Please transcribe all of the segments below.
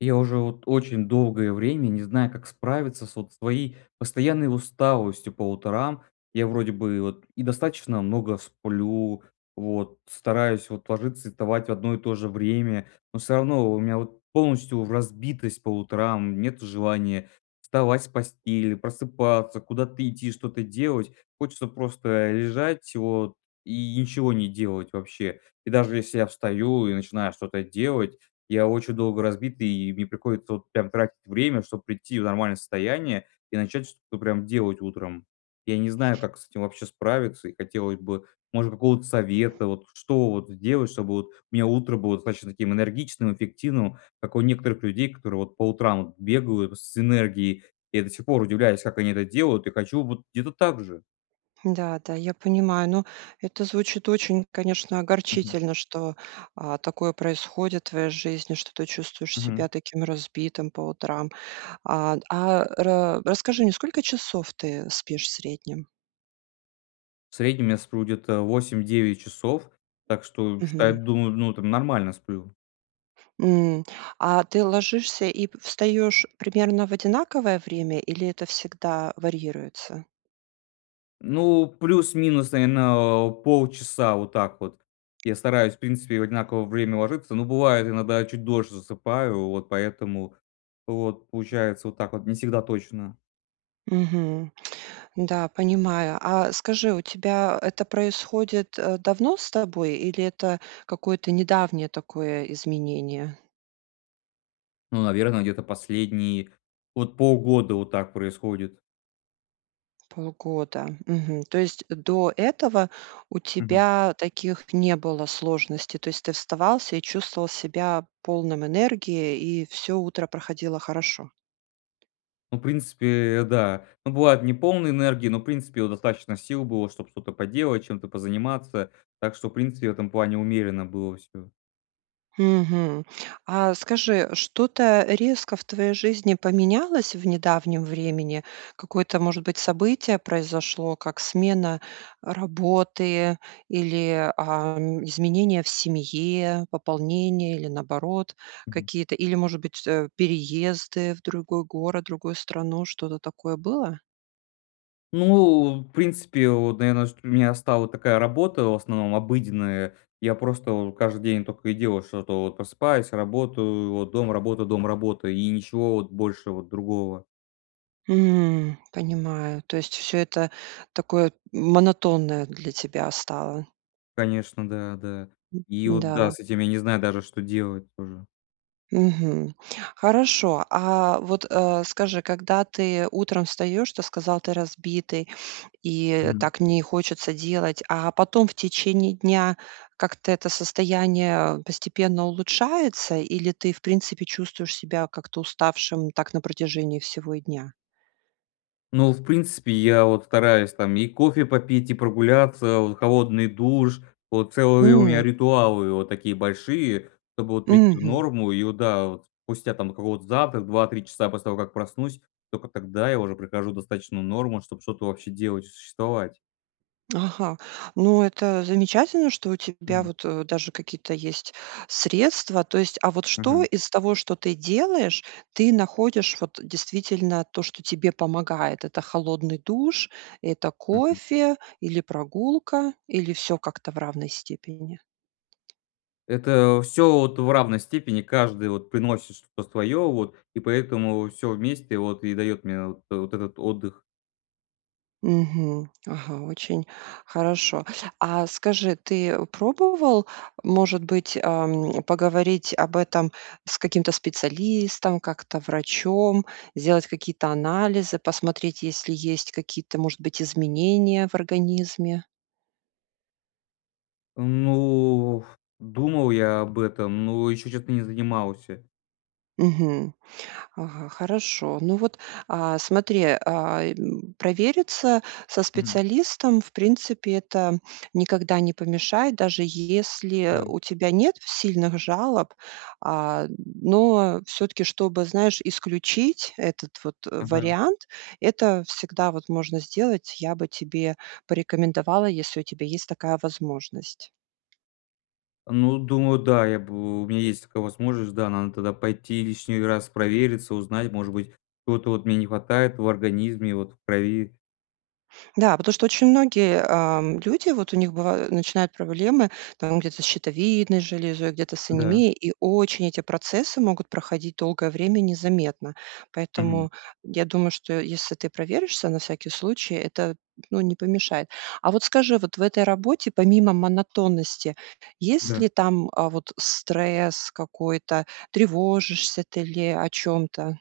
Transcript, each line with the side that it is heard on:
left: Я уже вот очень долгое время не знаю, как справиться с вот своей постоянной усталостью по утрам. Я вроде бы вот и достаточно много сплю, вот стараюсь, вот, ложиться и вставать в одно и то же время, но всё равно во у меня вот полностью разбитость по утрам, нет желания вставать с постели, просыпаться, куда-то идти, что-то делать. Хочется просто лежать вот и ничего не делать вообще. И даже если я встаю и начинаю что-то делать, я очень долго разбитый, и мне приходится вот прям тратить время, чтобы прийти в нормальное состояние и начать что-то прям делать утром. Я не знаю, как с этим вообще справиться, и хотелось бы, может быть, какого-то совета, вот что вот сделать, чтобы вот у меня утро было достаточно таким энергичным, эффективным, как у некоторых людей, которые вот по утрам вот бегают с энергией. Я до сих пор удивляюсь, как они это делают, и хочу вот где-то так же.
right: Да, да, я понимаю. Но это звучит очень, конечно,
left: Мгм.
right: огорчительно, что, а, такое происходит в твоей жизни, что ты чувствуешь себя
left: Мгм.
right: таким разбитым по утрам. А д а, ра расскажи мне, не сколько часов ты спишь в среднем?
left: В среднем я сплю где-то 8-9 часов, так что считай
right: Мгм.
left: думаю, ну там, нормально сплю.
right: М. А ты ложишься и п встаешь примерно в одинаковое время или это всегда варьируется?
left: Ну, плюс-минус, наверно, а, полчаса вот так вот я стараюсь, в принципе, в одинаково время ложиться, но бывает иногда чуть дольше засыпаю. Вот поэтому вот получается вот так вот не всегда точно.
right: Мгм. Да, понимаю. А скажи, у тебя это происходит, э, давно с тобой или это какое-то недавнее такое изменение?
left: Ну, наверно, где-то последние вот полгода вот так происходит.
right: Полгода. Мгм. То есть, до этого у
left: Мгм.
right: тебя таких не было сложностей. То есть, ты вставал и чувствовал себя полным энергии. И всё утро проходило хорошо.
left: Ну, в принципе, э, да, ну бывает неполный энергии, но в принципе вот достаточно сил было, чтобы что-то поделать, чем-то позаниматься. Так что, в принципе, в этом плане умеренно было всё.
right: Мгм. А скажи, что-то резко в твоей жизни поменялось в недавнем времени? Какое-то может быть событие произошло? Как смена работы или, а, изменения в семье, пополнение или наоборот
left: Мгм.
right: какие-то, или, может быть, т э, переезды в другой город, другую страну. Что-то такое было?
left: Ну, в принципе, вот, наверно, чт у меня стала такая работа в основном обыденная, я просто вот каждый день тока и делал что-то вот просыпаюсь, работаю. Вот, дом работа, дом работа, и ничего вот больше вот другого.
right: М. Понимаю, то есть всё это такое монотонное для тебя стало.
left: Конечно, да, да,
right: М.
left: и вот, да,
right: Да.
left: с этим я не знаю даже, что делать тоже.
right: Мгм. Хорошо. А вот э. Скажи, когда ты утром встаешь, то сказал ты разбитый. И
left: Мгм.
right: так не хочется делать. А потом в течение дня как-то это состояние постепенно улучшается? Или ты в принципе чувствуешь себя как то уставшим так на протяжении всего и дня?
left: Ну, в принципе, я вот стараюсь там и кофе попить, и прогуляться, вот холодный душ. Вот целые у меня
right: М.
left: ритуалы вот такие большие, чтобы вот прийти в
right: Мгм.
left: норму и вот да вот. Спустя там какого-то завтрак 2-3 часа после того, как проснусь, только тогда я уже прихожу в достаточную норму, чтобы что-то вообще делать, существовать.
right: Ага. Ну это замечательно, что у тебя
left: Мгм.
right: вот, э, даже какие-то есть средства. То есть. А вот что
left: Мгм.
right: из того, что ты делаешь, ты находишь вот действительно то, что тебе помогает? Это холодный душ, это
left: Мгм.
right: кофе или прогулка, или всё как-то в равной степени?
left: Это всё вот в равной степени каждый вот приносит что-то свое вот. И поэтому вот всё вместе вот и дает мне вот вот этот отдых.
right: Мгм. Ага. Очень хорошо. А скажи, ты пробовал, может быть, ам, поговорить об этом с каким-то специалистом, как-то врачом? Сделать какие-то анализы, посмотреть, если есть какие-то, может быть, изменения в организме?
left: Ну, ф думал я об этом, но еще честно не занимался.
right: Мгм. Ага. Хорошо. Ну вот, а, смотри, э, м, провериться со
left: Мгм.
right: специалистом, в принципе, это никогда не помешает, даже если
left: Да.
right: у тебя нет сильных жалоб. А, но всё-таки, чтобы, знаешь, исключить этот вот
left: Мгм.
right: вариант, это всегда вот можно сделать. Я бы тебе порекомендовала, если у тебя есть такая возможность.
left: Ну, думаю, да, я б у меня есть такая возможность, да. Надо тогда пойти лишний раз провериться, узнать, может быть, что-то вот мне не хватает в организме, вот в крови.
right: Да, потому что очень многие, эм, люди, вот у них бываю начинают проблемы там где-то с щитовидной железой, где-то с
left: Да.
right: анемией. И очень эти процессы могут проходить долгое время незаметно.
left: Мгм.
right: Поэтому я думаю, что если ты проверишься на всякий случай, это, ну, не помешает. А вот скажи, вот в этой работе, помимо монотонности, есть
left: Да.
right: ли там, э, вот стресс какой-то? Тревожишься ты ли о чём-то?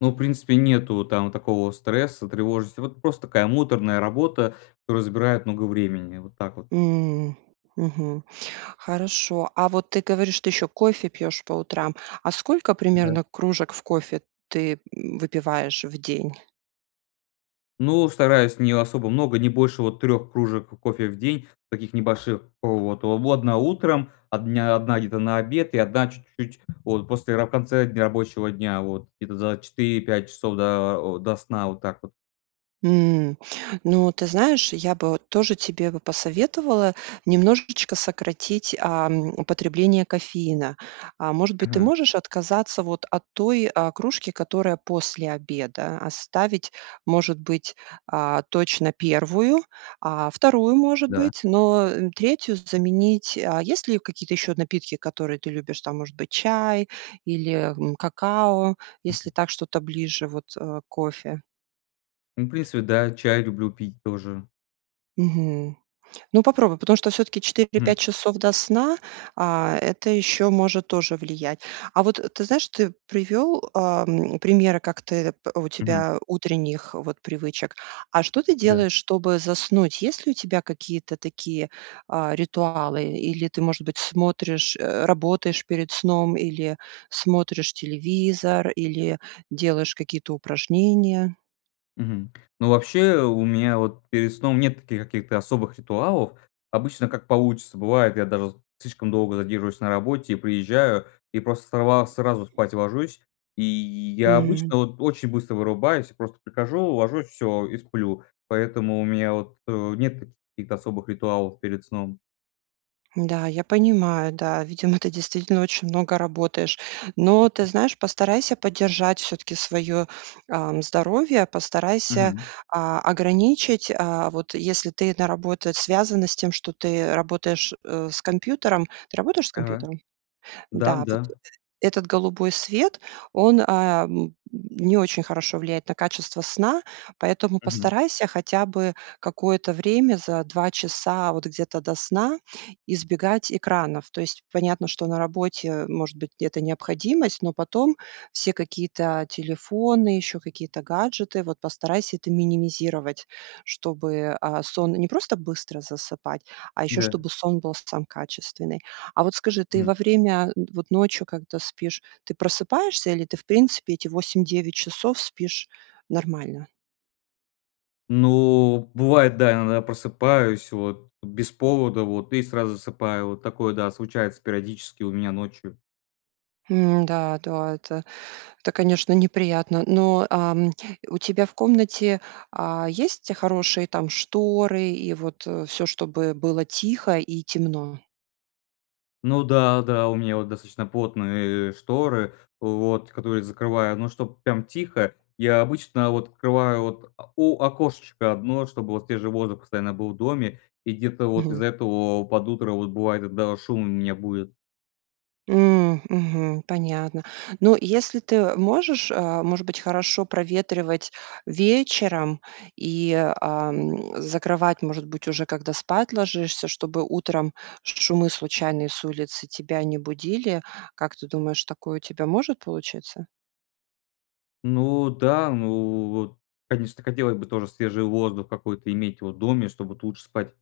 left: Ну, в принципе нету там такого стресса, тревожности, вот просто такая муторная работа, которая забирает много времени, вот так вот.
right: М, мгм. Хорошо. А вот ты говоришь, ты ещё кофе пьёшь по утрам. А сколько
left: Да.
right: примерно кружек в кофе ты выпиваешь в день?
left: Ну, стараюсь не особо много, не больше вот 3 кружек кофе в день. Таких небольших вот: в в 1 утром, одня одна где-то на обед и 1 чуть-чуть вот после раб конце дн рабочего дня, вот, где-то за 4-5 часов до о, до сна, вот так вот.
right: М. Ну, ты знаешь, я бы вот тоже тебе бы посоветовала немножечко сократить, ам, употребление кофеина. Э, может быть, ты
left: Ага.
right: можешь отказаться вот от той, э, кружки, которая после обеда. Оставить, может быть, э, точно 1, э, 2, может
left: Да.
right: быть, но, э, 3 заменить. А есть ли какие-то ещё напитки, которые ты любишь? Там, может быть, чай или, м, какао,
left: Мгм.
right: если так что-то ближе вот, э, к кофе?
left: Ну, в принципе, да, чай люблю пить тоже.
right: Мгм, ну, попробуй, потому что всё-таки 4-5
left: М.
right: часов, до сна, а это ещё может тоже влиять. А вот ты знаешь, ты привёл, ам, примеры, как ты у
left: Мгм.
right: тебя утренних вот привычек. А что ты
left: Да.
right: делаешь, чтобы заснуть? Есть ли у тебя какие-то такие, а, ритуалы? Или ты, может быть, смотришь, э, работаешь перед сном или смотришь телевизор, или делаешь какие-то упражнения?
left: Мгм, ну, вообще, у меня вот перед сном нет каких-то особых ритуалов. Обычно как получится, бывает, я даже слишком долго задерживаюсь на работе, приезжаю и просто сорва сразу спать ложусь, и я
right: Мгм.
left: обычно вот очень быстро вырубаюсь. Просто прихожу, ложусь, всё, и сплю. Поэтому у меня вот, э, нет каких-то особых ритуалов перед сном.
right: Да, я понимаю, да. Видимо, ты действительно очень много работаешь. Но ты
left: Мгм.
right: знаешь, постарайся поддержать всё-таки своё, ам, здоровье, постарайся,
left: Мгм.
right: а, ограничить. А, вот если ты на работу, связано с тем, что ты работаешь, э, с компьютером. Ты работаешь с
left: Ага,
right: компьютером?
left: да,
right: Да. Вот э
left: да.
right: этот голубой свет, он, ам, не очень хорошо влияет на качество сна. Поэтому
left: Мгм.
right: постарайся хотя бы какое-то время за 2 часа вот где-то до сна избегать экранов. То есть понятно, что на работе может быть где-то необходимость, но потом все какие-то телефоны, ещё какие-то гаджеты, вот постарайся это минимизировать, чтобы, а, сон не просто быстро засыпать, а ещё,
left: Да.
right: чтобы сон был сам качественный. А вот скажи, ты
left: М.
right: во время, вот ночью, когда спишь, ты просыпаешься или ты, в принципе, эти 8-9 часов спишь нормально?
left: Ну, бывает, да, иногда просыпаюсь вот, б без повода вот и сразу засыпаю вот такое, да, случается периодически у меня ночью.
right: М, да да, это, это конечно, неприятно. Но, ам, у тебя в комнате, а, есть, хорошие, там, шторы и вот, э, всё, чтобы было тихо и темно?
left: Ну да, да, у меня вот достаточно плотные, э, шторы в вот, которые закрываю, но чтобы прям тихо- я обычно вот открываю вот о у окошечко 1, чтобы вот свежий воздух постоянно был в доме. И где-то вот
right: Мгм.
left: из-за этого под утро вот бывает иногда шум меня будит.
right: М, мгм. Понятно. Ну если ты, э, можешь, э, может быть, хорошо проветривать вечером и, а, м, закрывать, может быть, уже когда спать ложишься, чтобы утром шумы случайные с улицы тебя не будили? Как ты думаешь такое у тебя может получиться?
left: Ну да, ну, вот конечно хотелось бы тоже свежий воздух какой-то иметь в доме, чтобы ту лучше спать.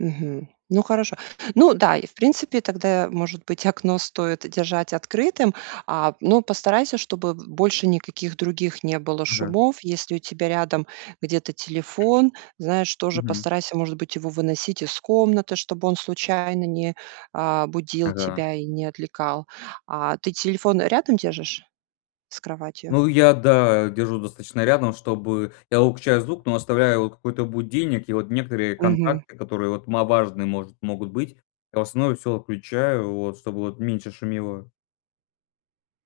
right: Мгм. Ну, хорошо. Ну да, и в принципе тогда может быть окно стоит держать открытым. А, но постарайся чтобы больше никаких других не было
left: Да.
right: шумов. Если у тебя рядом где-то телефон, знаешь, тоже
left: Мгм.
right: постарайся, может быть, его выносить из комнаты, чтобы он случайно не, а, будил
left: Ага.
right: тебя и не отвлекал. А ты телефон рядом держишь с кроватью?
left: Ну я, да, держу достаточно рядом, чтобы я выключаю звук, но оставляю какой-то будильник, и вот некоторые
right: Мгм.
left: контакты которые вот ма важные может, могут быть. А в основном всё отключаю вот, чтобы вот меньше шумело.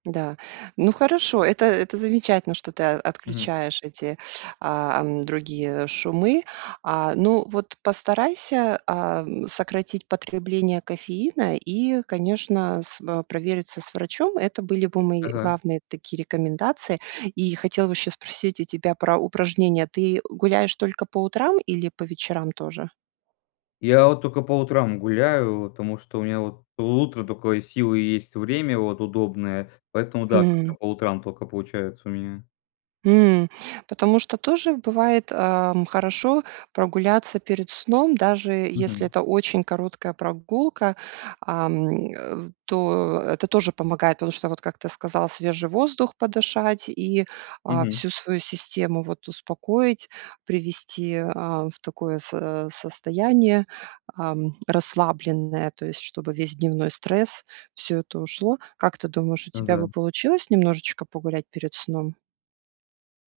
right: Да. Ну, хорошо. Это это замечательно, что ты о
left: Мгм.
right: отключаешь эти, а, ам, другие шумы. А, ну вот постарайся, ам, сократить потребление кофеина и конечно с в провериться с врачом. Это были бы мои
left: Ага.
right: главные такие рекомендации. И хотела бы ещё спросить у тебя про упражнения. Ты гуляешь только по утрам или по вечерам тоже?
left: Я вот тока по утрам гуляю от, потому что у меня вот утром только силы есть и время вот удобное, поэтому, да,
right: Мгм.
left: как-то по утрам тока получается у меня.
right: М, потому что тоже бывает, а, м, хорошо прогуляться перед сном, даже если
left: Мгм.
right: это очень короткая прогулка. Ам, э, в то, это тоже помогает, потому что, вот как ты сказал свежий воздух подышать. И, а,
left: Мгм.
right: всю свою систему вот успокоить, привести, а, в такое со а, состояние, ам, расслабленное, то есть, чтобы весь дневной стресс, всё это ушло. Как ты думаешь, у тебя
left: Да.
right: бы получилось немножечко погулять перед сном?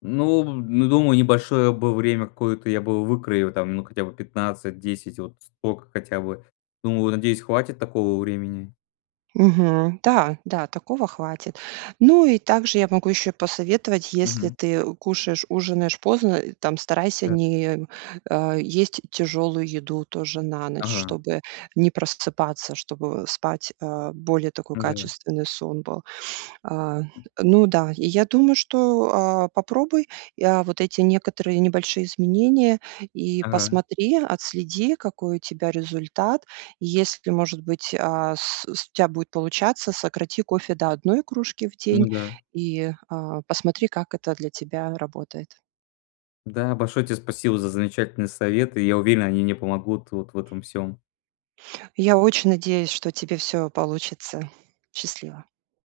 left: Ну, в ну, думаю небольшое бы время какое-то я бы выкроил там ну хотя бы 15-10 вот столько хотя бы. Думаю, надеюсь, хватит такого времени.
right: Мгм, да, да, такого хватит. Ну, и также я могу ещё посоветовать, если
left: Мгм.
right: ты кушаешь ужинаешь поздно, э, там старайся
left: Да.
right: не, а, есть тяжелую еду тоже на ночь,
left: Ага.
right: чтобы не просыпаться, чтобы, э, спать, а, более такой
left: Н-да.
right: качественный сон был. Э, ну да. И я думаю, что, а, попробуй, и, а, вот эти некоторые небольшие изменения и
left: Ага.
right: посмотри, отследи какой у тебя результат. И если может быть, а, с с у тебя будет получаться, сократи кофе до 1 кружки в день
left: Ну да.
right: и, а, посмотри как это для тебя работает.
left: Да, большое тебе спасибо за замечательные советы и я уверен, они мне помогут вот в этом всём.
right: Я очень надеюсь, что у тебя все получится. Счастливо!